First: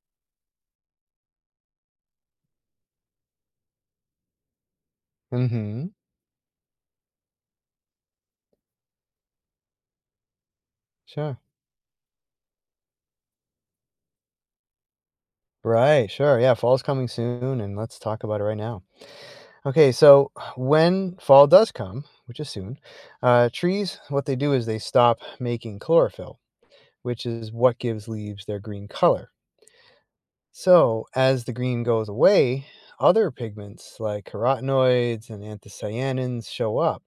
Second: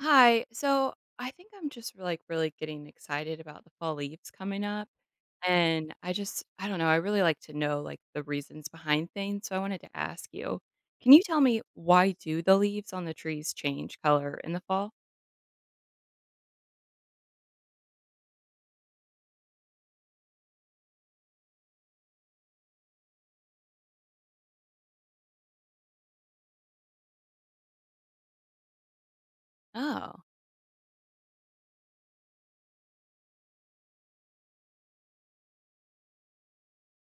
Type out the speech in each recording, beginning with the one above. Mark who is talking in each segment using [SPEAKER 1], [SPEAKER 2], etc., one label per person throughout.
[SPEAKER 1] Hi. So I think I'm just like really getting excited about the fall leaves coming up.
[SPEAKER 2] Mhm.
[SPEAKER 1] And I just, I don't know, I really like to know like the reasons behind things. So I wanted to ask you, can you
[SPEAKER 2] Sure.
[SPEAKER 1] tell me why do the leaves on the trees change color in the fall?
[SPEAKER 2] Right, sure, yeah, fall's coming soon, and let's talk about it right now. Okay, so when fall does come, which is soon, trees, what they do is they stop making chlorophyll, which is what gives leaves their green color.
[SPEAKER 1] Oh,
[SPEAKER 2] So as the green goes away, other pigments like carotenoids and anthocyanins show up,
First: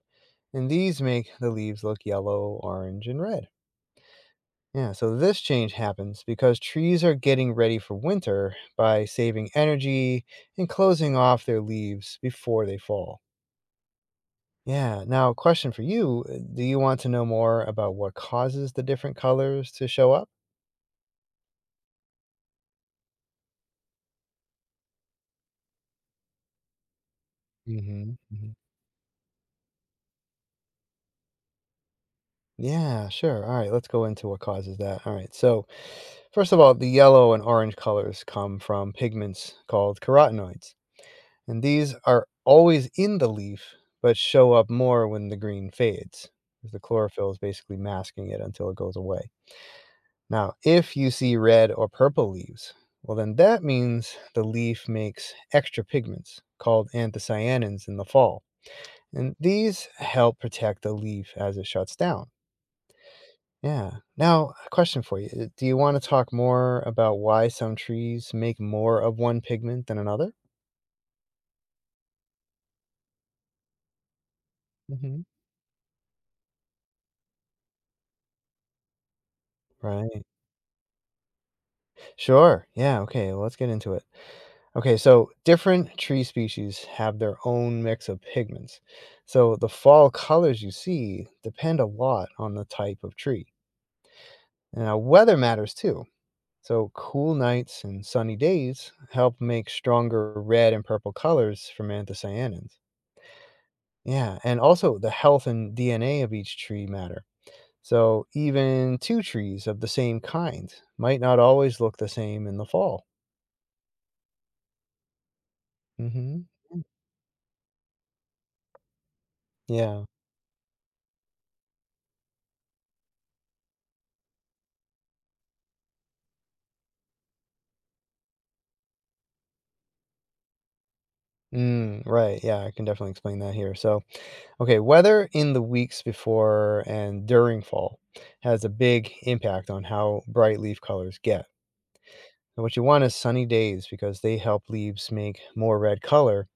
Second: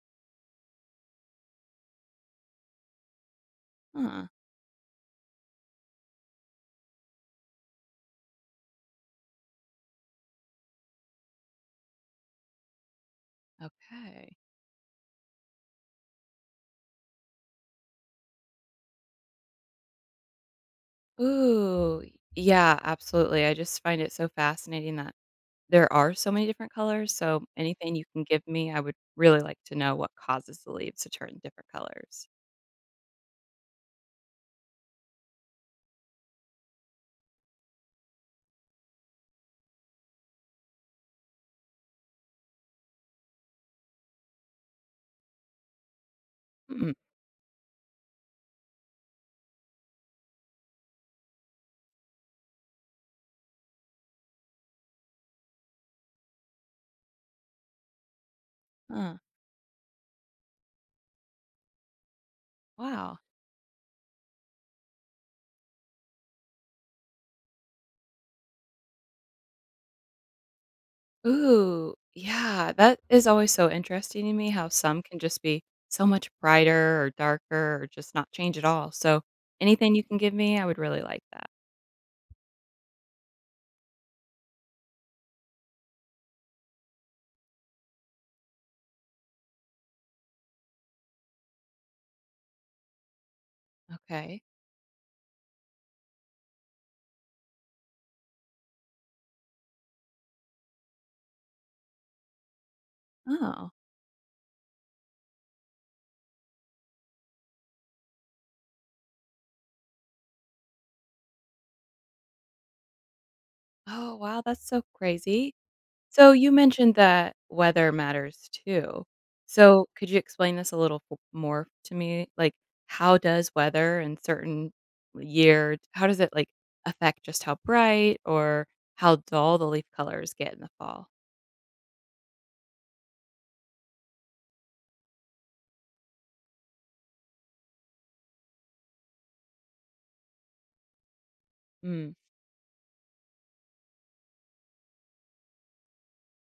[SPEAKER 2] and these make the leaves look yellow, orange, and red.
[SPEAKER 1] huh.
[SPEAKER 2] Yeah, so this change happens because trees are getting ready for winter by saving energy and closing off their leaves before they fall.
[SPEAKER 1] Okay.
[SPEAKER 2] Yeah, now, question for you. Do you want to know more about what causes the different colors to show up?
[SPEAKER 1] Ooh, yeah, absolutely. I just find it so fascinating that there are so many different colors. So anything you
[SPEAKER 2] Hmm.
[SPEAKER 1] can give me, I would really like to know what causes the leaves to turn different colors.
[SPEAKER 2] Yeah, sure. All right, let's go into what causes that. All right, so first of all, the yellow and orange colors come from pigments called carotenoids, and these are always in the leaf but show up more when the green fades, because the
[SPEAKER 1] Mm,
[SPEAKER 2] chlorophyll is basically masking it until it goes away. Now, if you see red or purple leaves, well, then that means the leaf makes extra pigments called anthocyanins in the fall.
[SPEAKER 1] huh.
[SPEAKER 2] And these help protect the leaf as it shuts down.
[SPEAKER 1] Wow.
[SPEAKER 2] Yeah. Now, a question for you. Do you want to talk more about why some trees make more of one pigment than another?
[SPEAKER 1] Ooh, yeah, that is always so interesting to me how some
[SPEAKER 2] Hmm.
[SPEAKER 1] can just be so much brighter or darker or just not change at all. So anything you can
[SPEAKER 2] Right.
[SPEAKER 1] give me, I would really like that.
[SPEAKER 2] Sure. Yeah. Okay, well, let's get into it. Okay. So, different tree species have their own mix of pigments. So, the fall colors you see depend a lot on the type of tree.
[SPEAKER 1] Okay.
[SPEAKER 2] Now, weather matters too. So, cool nights and sunny days help make stronger red and purple colors from anthocyanins.
[SPEAKER 1] Oh.
[SPEAKER 2] Yeah. And also, the health and DNA of each tree matter. So, even two trees of the same kind might not always look the same in the fall.
[SPEAKER 1] Oh, wow, that's so crazy. So
[SPEAKER 2] Hmm.
[SPEAKER 1] you mentioned that weather matters too. So
[SPEAKER 2] Yeah.
[SPEAKER 1] could you explain this a little more to me? Like how does weather in certain year, how does it like affect just how bright or how dull the leaf colors get in the fall?
[SPEAKER 2] Mm, right. Yeah, I can definitely explain that here. So, okay, weather in the weeks before and during fall has a big impact on how bright leaf colors get.
[SPEAKER 1] Hmm.
[SPEAKER 2] And what you want is sunny days because they help leaves make more red color,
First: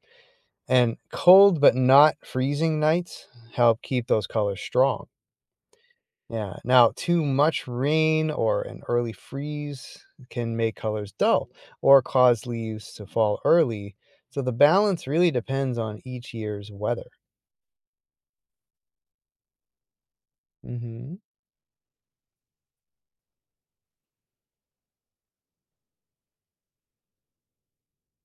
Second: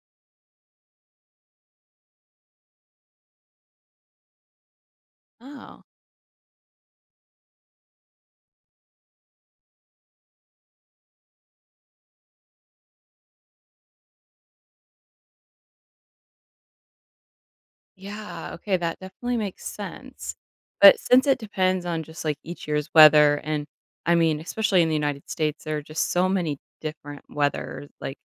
[SPEAKER 2] and cold but not freezing nights help keep those colors strong.
[SPEAKER 1] Oh,
[SPEAKER 2] Yeah. Now, too much rain or an early freeze can make colors dull or cause leaves to fall early. So, the balance really depends on each year's weather.
[SPEAKER 1] yeah, okay, that definitely makes sense. But
[SPEAKER 2] Mhm.
[SPEAKER 1] since it depends on just, like, each year's weather and, I mean, especially in the United States, there are just so many different weather, like,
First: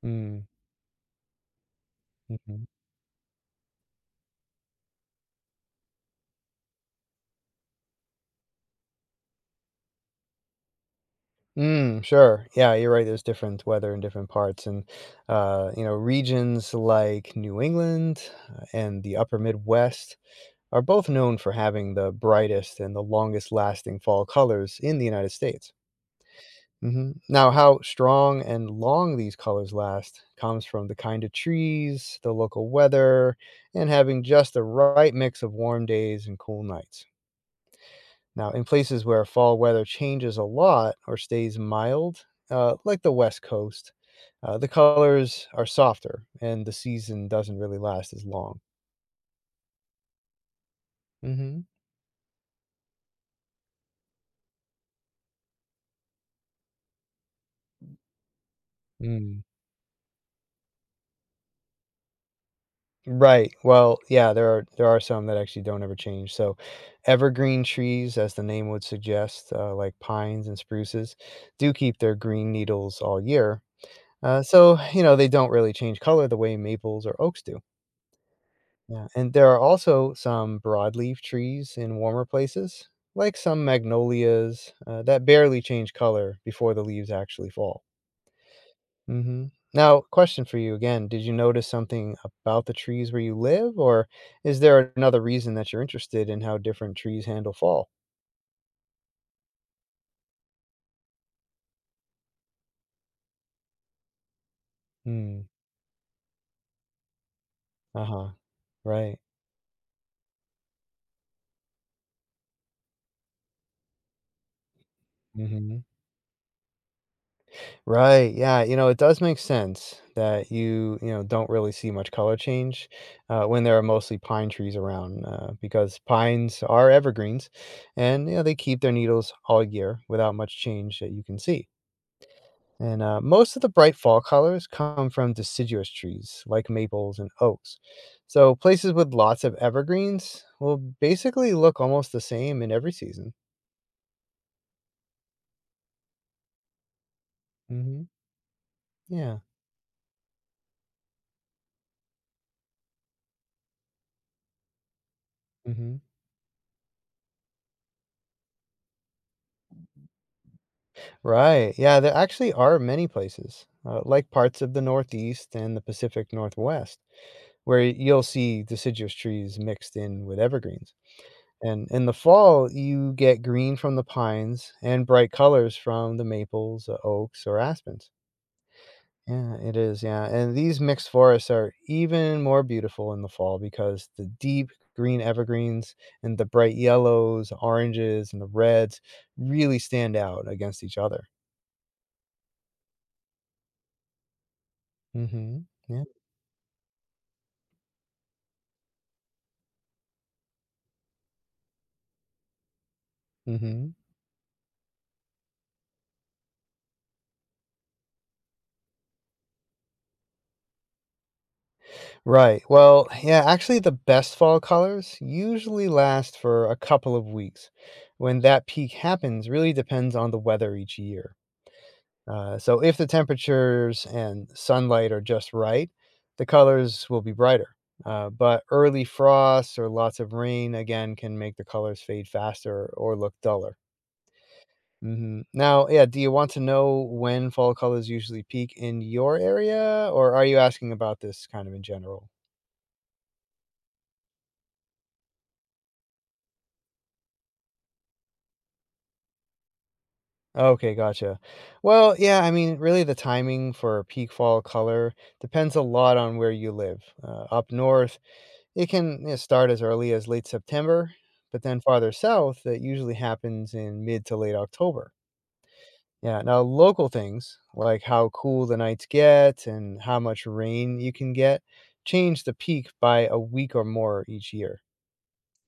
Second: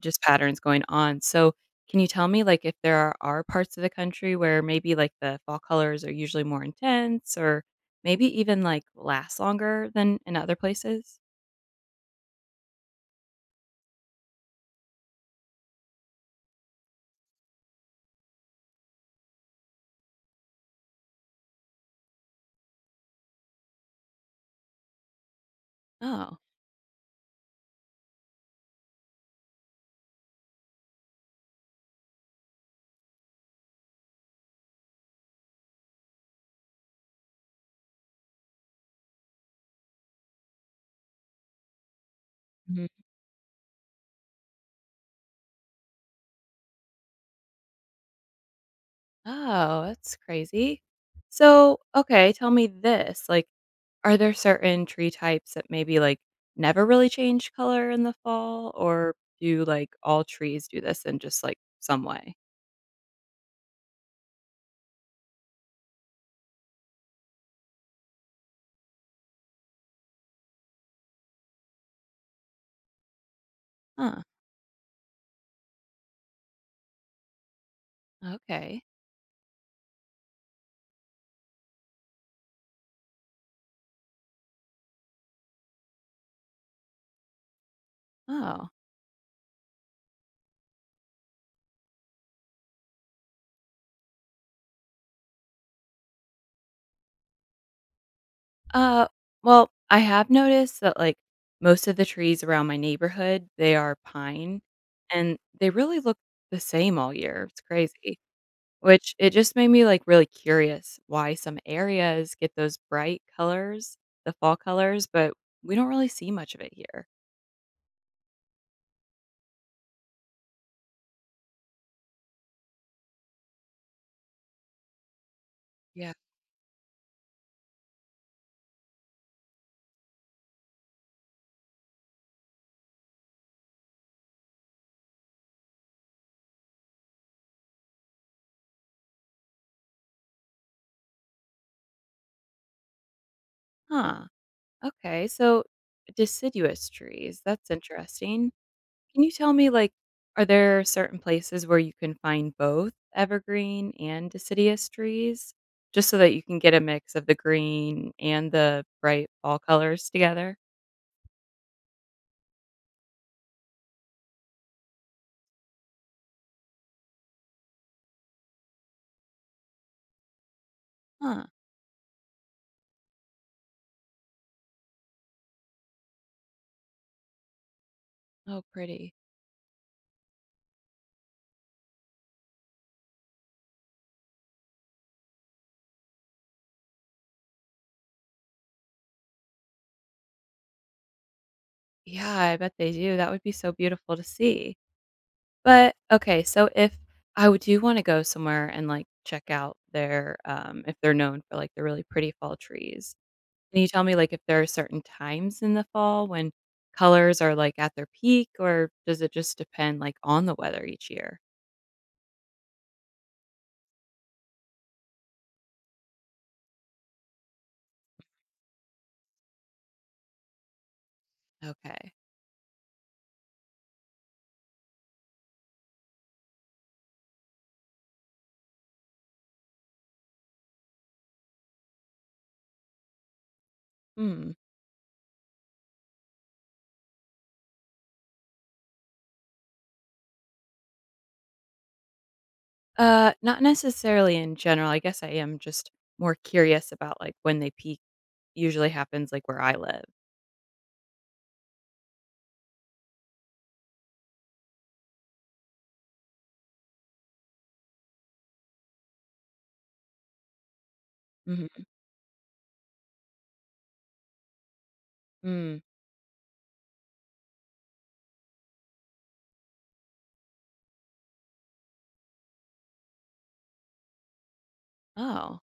[SPEAKER 1] just
[SPEAKER 2] Mm,
[SPEAKER 1] patterns going on, so can you tell me, like,
[SPEAKER 2] mhm.
[SPEAKER 1] if there are parts of the country where maybe, like, the fall colors are usually more intense or maybe even, like, last longer than in other places?
[SPEAKER 2] Mm, sure. Yeah, you're right, there's different weather in different parts, and regions like New England and the Upper Midwest are both known for having the brightest and the longest lasting fall colors in the United States.
[SPEAKER 1] Oh.
[SPEAKER 2] Mhm. Now, how strong and long these colors last comes from the kind of trees, the local weather, and having just the right mix of warm days and cool nights. Now, in places where fall weather changes a lot or stays mild, like the West Coast, the colors are softer and the season doesn't really last as long.
[SPEAKER 1] Oh, that's crazy.
[SPEAKER 2] Hmm.
[SPEAKER 1] So, okay, tell me this, like, are there certain tree types that maybe, like, never really change color in the fall, or
[SPEAKER 2] Mm.
[SPEAKER 1] do, like, all trees do this in just, like, some way?
[SPEAKER 2] Right. Well, yeah, there are some that actually don't ever change. So, evergreen trees, as the name would suggest, like pines and spruces, do keep their green needles all year.
[SPEAKER 1] Huh,
[SPEAKER 2] So you know they don't really change color the way maples or oaks do.
[SPEAKER 1] okay.
[SPEAKER 2] Yeah, and there are also some broadleaf trees in warmer places, like some magnolias that barely change color before the leaves actually fall.
[SPEAKER 1] Oh.
[SPEAKER 2] hmm Now, question for you again. Did you notice something about the trees where you live, or is there another reason that you're interested in how different trees handle fall?
[SPEAKER 1] Uh, well, I have noticed that, like, most of the trees around my neighborhood, they are pine, and
[SPEAKER 2] Mm.
[SPEAKER 1] they really look the same all year, it's
[SPEAKER 2] Uh
[SPEAKER 1] crazy.
[SPEAKER 2] huh.
[SPEAKER 1] Which
[SPEAKER 2] Right.
[SPEAKER 1] it just made me, like, really curious why some areas get those bright colors, the fall colors, but we
[SPEAKER 2] Hmm.
[SPEAKER 1] don't really see much of it here.
[SPEAKER 2] Right, yeah, you know, it does make sense that you don't really see much color change when there are mostly pine trees around because
[SPEAKER 1] Yeah.
[SPEAKER 2] pines are evergreens and, they keep their needles all year without much change that you can see. And most of the bright fall colors come from deciduous trees like maples and oaks. So places with lots of evergreens will basically look almost the same in every season.
[SPEAKER 1] Huh, okay, so deciduous trees, that's
[SPEAKER 2] Hmm.
[SPEAKER 1] interesting. Can you
[SPEAKER 2] Yeah.
[SPEAKER 1] tell me, like, are there certain places where you can find both evergreen and deciduous trees?
[SPEAKER 2] Hmm.
[SPEAKER 1] Just so that you can get a mix of the green and the bright fall colors together?
[SPEAKER 2] Right. Yeah, there actually are many places, like parts of the Northeast and the Pacific Northwest, where you'll see deciduous trees mixed in with evergreens.
[SPEAKER 1] Huh,
[SPEAKER 2] And in the fall, you get green from the pines and bright colors from the maples, oaks, or aspens.
[SPEAKER 1] oh, pretty.
[SPEAKER 2] Yeah, it is. Yeah. And these mixed forests are even more beautiful in the fall because the deep green evergreens and the bright yellows, oranges, and the reds really stand out against each other.
[SPEAKER 1] Yeah, I bet they do, that would be so beautiful to see.
[SPEAKER 2] Hmm.
[SPEAKER 1] But,
[SPEAKER 2] Yeah.
[SPEAKER 1] okay, so if I would do wanna go somewhere and, like, check out their, if they're known for, like, the really pretty fall trees, can you
[SPEAKER 2] Hmm.
[SPEAKER 1] tell me, like, if there are certain times in the fall when colors are, like, at their peak, or does it just depend, like, on the weather each year?
[SPEAKER 2] Right. Well, yeah, actually, the best fall colors usually last for a couple of weeks. When that peak happens really depends on the weather each year.
[SPEAKER 1] Okay.
[SPEAKER 2] So, if the temperatures and sunlight are just right, the colors will be brighter. But early frosts or lots of rain, again, can make the colors fade faster or look duller.
[SPEAKER 1] Hmm.
[SPEAKER 2] Now, yeah, do you want to know when fall colors usually peak in your area, or are you asking about this kind of in general?
[SPEAKER 1] Not necessarily in general, I guess I am just more curious about, like, when they peak usually happens, like, where I live.
[SPEAKER 2] Okay, gotcha. Well, yeah, I mean, really, the timing for peak fall color depends a lot on where you live. Up north, it can start as early as late September, but then
[SPEAKER 1] Mhm.
[SPEAKER 2] farther south, that usually happens in mid to late October.
[SPEAKER 1] Mm.
[SPEAKER 2] Yeah, now local things like how cool the nights get and how much rain you can get change the peak by a week or more each year.
[SPEAKER 1] Oh.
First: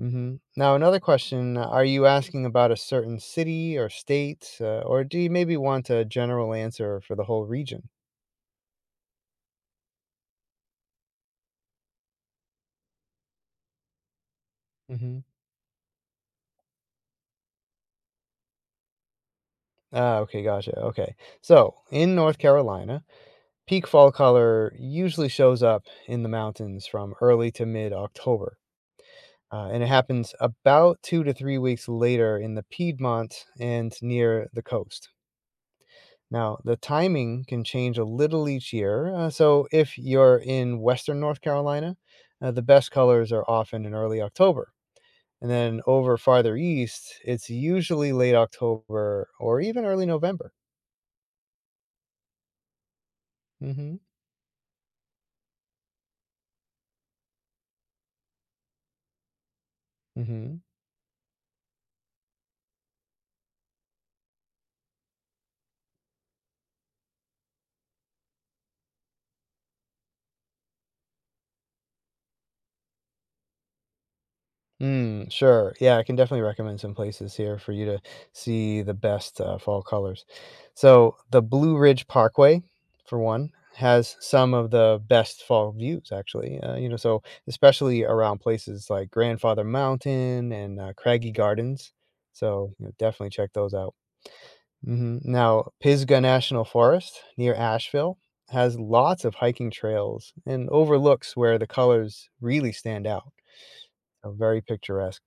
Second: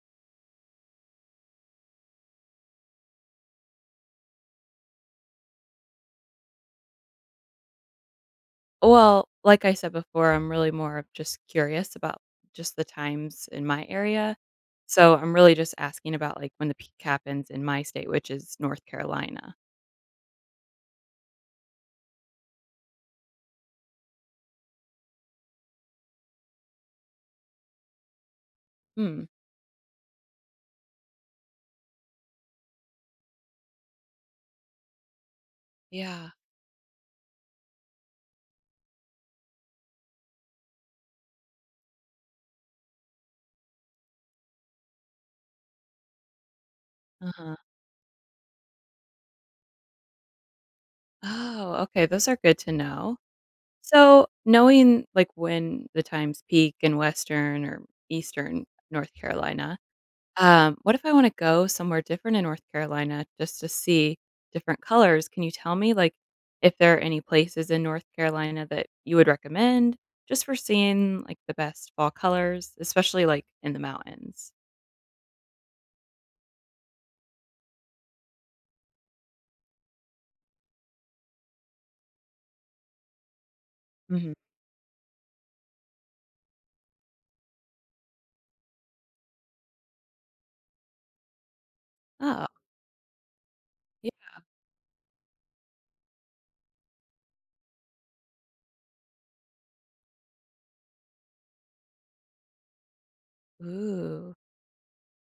[SPEAKER 2] Mhm. Now, another question, are you asking about a certain city or state, or do you maybe want a general answer for the whole region?
[SPEAKER 1] Well, like I said before, I'm really more of just curious about just the times in my area. So
[SPEAKER 2] Mhm.
[SPEAKER 1] I'm really just asking about like when the peak happens in my state, which is North Carolina.
[SPEAKER 2] Ah, okay, gotcha. Okay. So, in North Carolina, peak fall color usually shows up in the mountains from early to mid October.
[SPEAKER 1] Hmm.
[SPEAKER 2] And it happens about 2 to 3 weeks later in the Piedmont and near the coast.
[SPEAKER 1] Yeah.
[SPEAKER 2] Now, the timing can change a little each year. So, if you're in Western North Carolina, the best colors are often in early October. And then over farther east, it's
[SPEAKER 1] Uh-huh.
[SPEAKER 2] usually late October or even early November.
[SPEAKER 1] Oh, okay. Those are good to know.
[SPEAKER 2] Hmm.
[SPEAKER 1] So knowing like when the times peak in Western or Eastern North Carolina,
[SPEAKER 2] Hmm.
[SPEAKER 1] What if I wanna go somewhere different in North Carolina just to see different colors? Can you tell me, like, if there are any places in North Carolina that you would recommend just for seeing, like, the best fall colors, especially, like, in the mountains?
[SPEAKER 2] Mm, sure. Yeah, I can definitely recommend some places here for you to see the best fall colors. So, the Blue Ridge Parkway, for one, has
[SPEAKER 1] Mhm.
[SPEAKER 2] some of the best fall views, actually. So especially around places like Grandfather Mountain and Craggy Gardens.
[SPEAKER 1] Oh.
[SPEAKER 2] So, definitely check those out.
[SPEAKER 1] Ye
[SPEAKER 2] Now, Pisgah National Forest near Asheville has lots of hiking trails and overlooks where the colors really stand out. So
[SPEAKER 1] Ooh.
[SPEAKER 2] very picturesque.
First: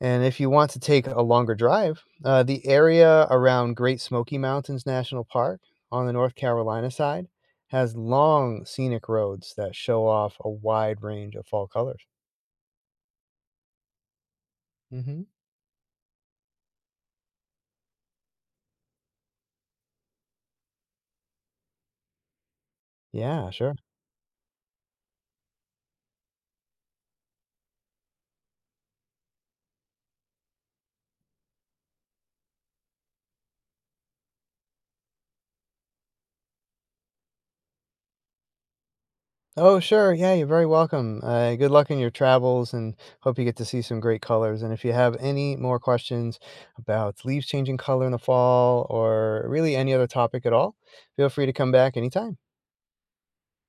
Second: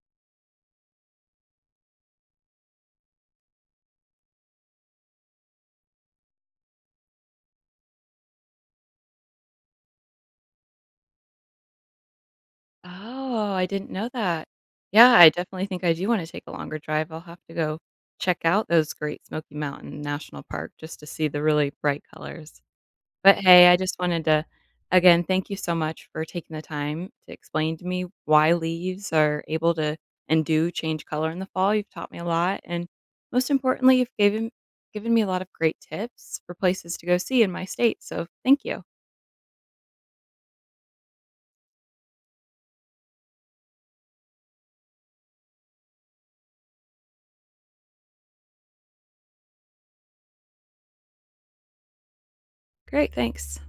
[SPEAKER 2] And if you want to take a longer drive, the area around Great Smoky Mountains National Park on the North Carolina side has long scenic roads that show off a wide range of fall colors.
[SPEAKER 1] Oh, I didn't know that. Yeah,
[SPEAKER 2] Hmm.
[SPEAKER 1] I definitely think I do wanna take a longer drive. I'll have to go check out those Great Smoky Mountain National Park just to see the really bright colors. But
[SPEAKER 2] Yeah,
[SPEAKER 1] hey,
[SPEAKER 2] sure.
[SPEAKER 1] I just wanted to, again, thank you so much for taking the time to explain to me why leaves are able to and do change color in the fall. You've taught me a lot. And most importantly, given me a lot of great tips for places to go see in my state. So thank you.
[SPEAKER 2] Oh, sure. Yeah, you're very welcome. Good luck in your travels and hope you get to see some great colors. And if you have any more questions about leaves changing color in the fall or really any other topic at all, feel free to come back anytime.
[SPEAKER 1] Great. Thanks.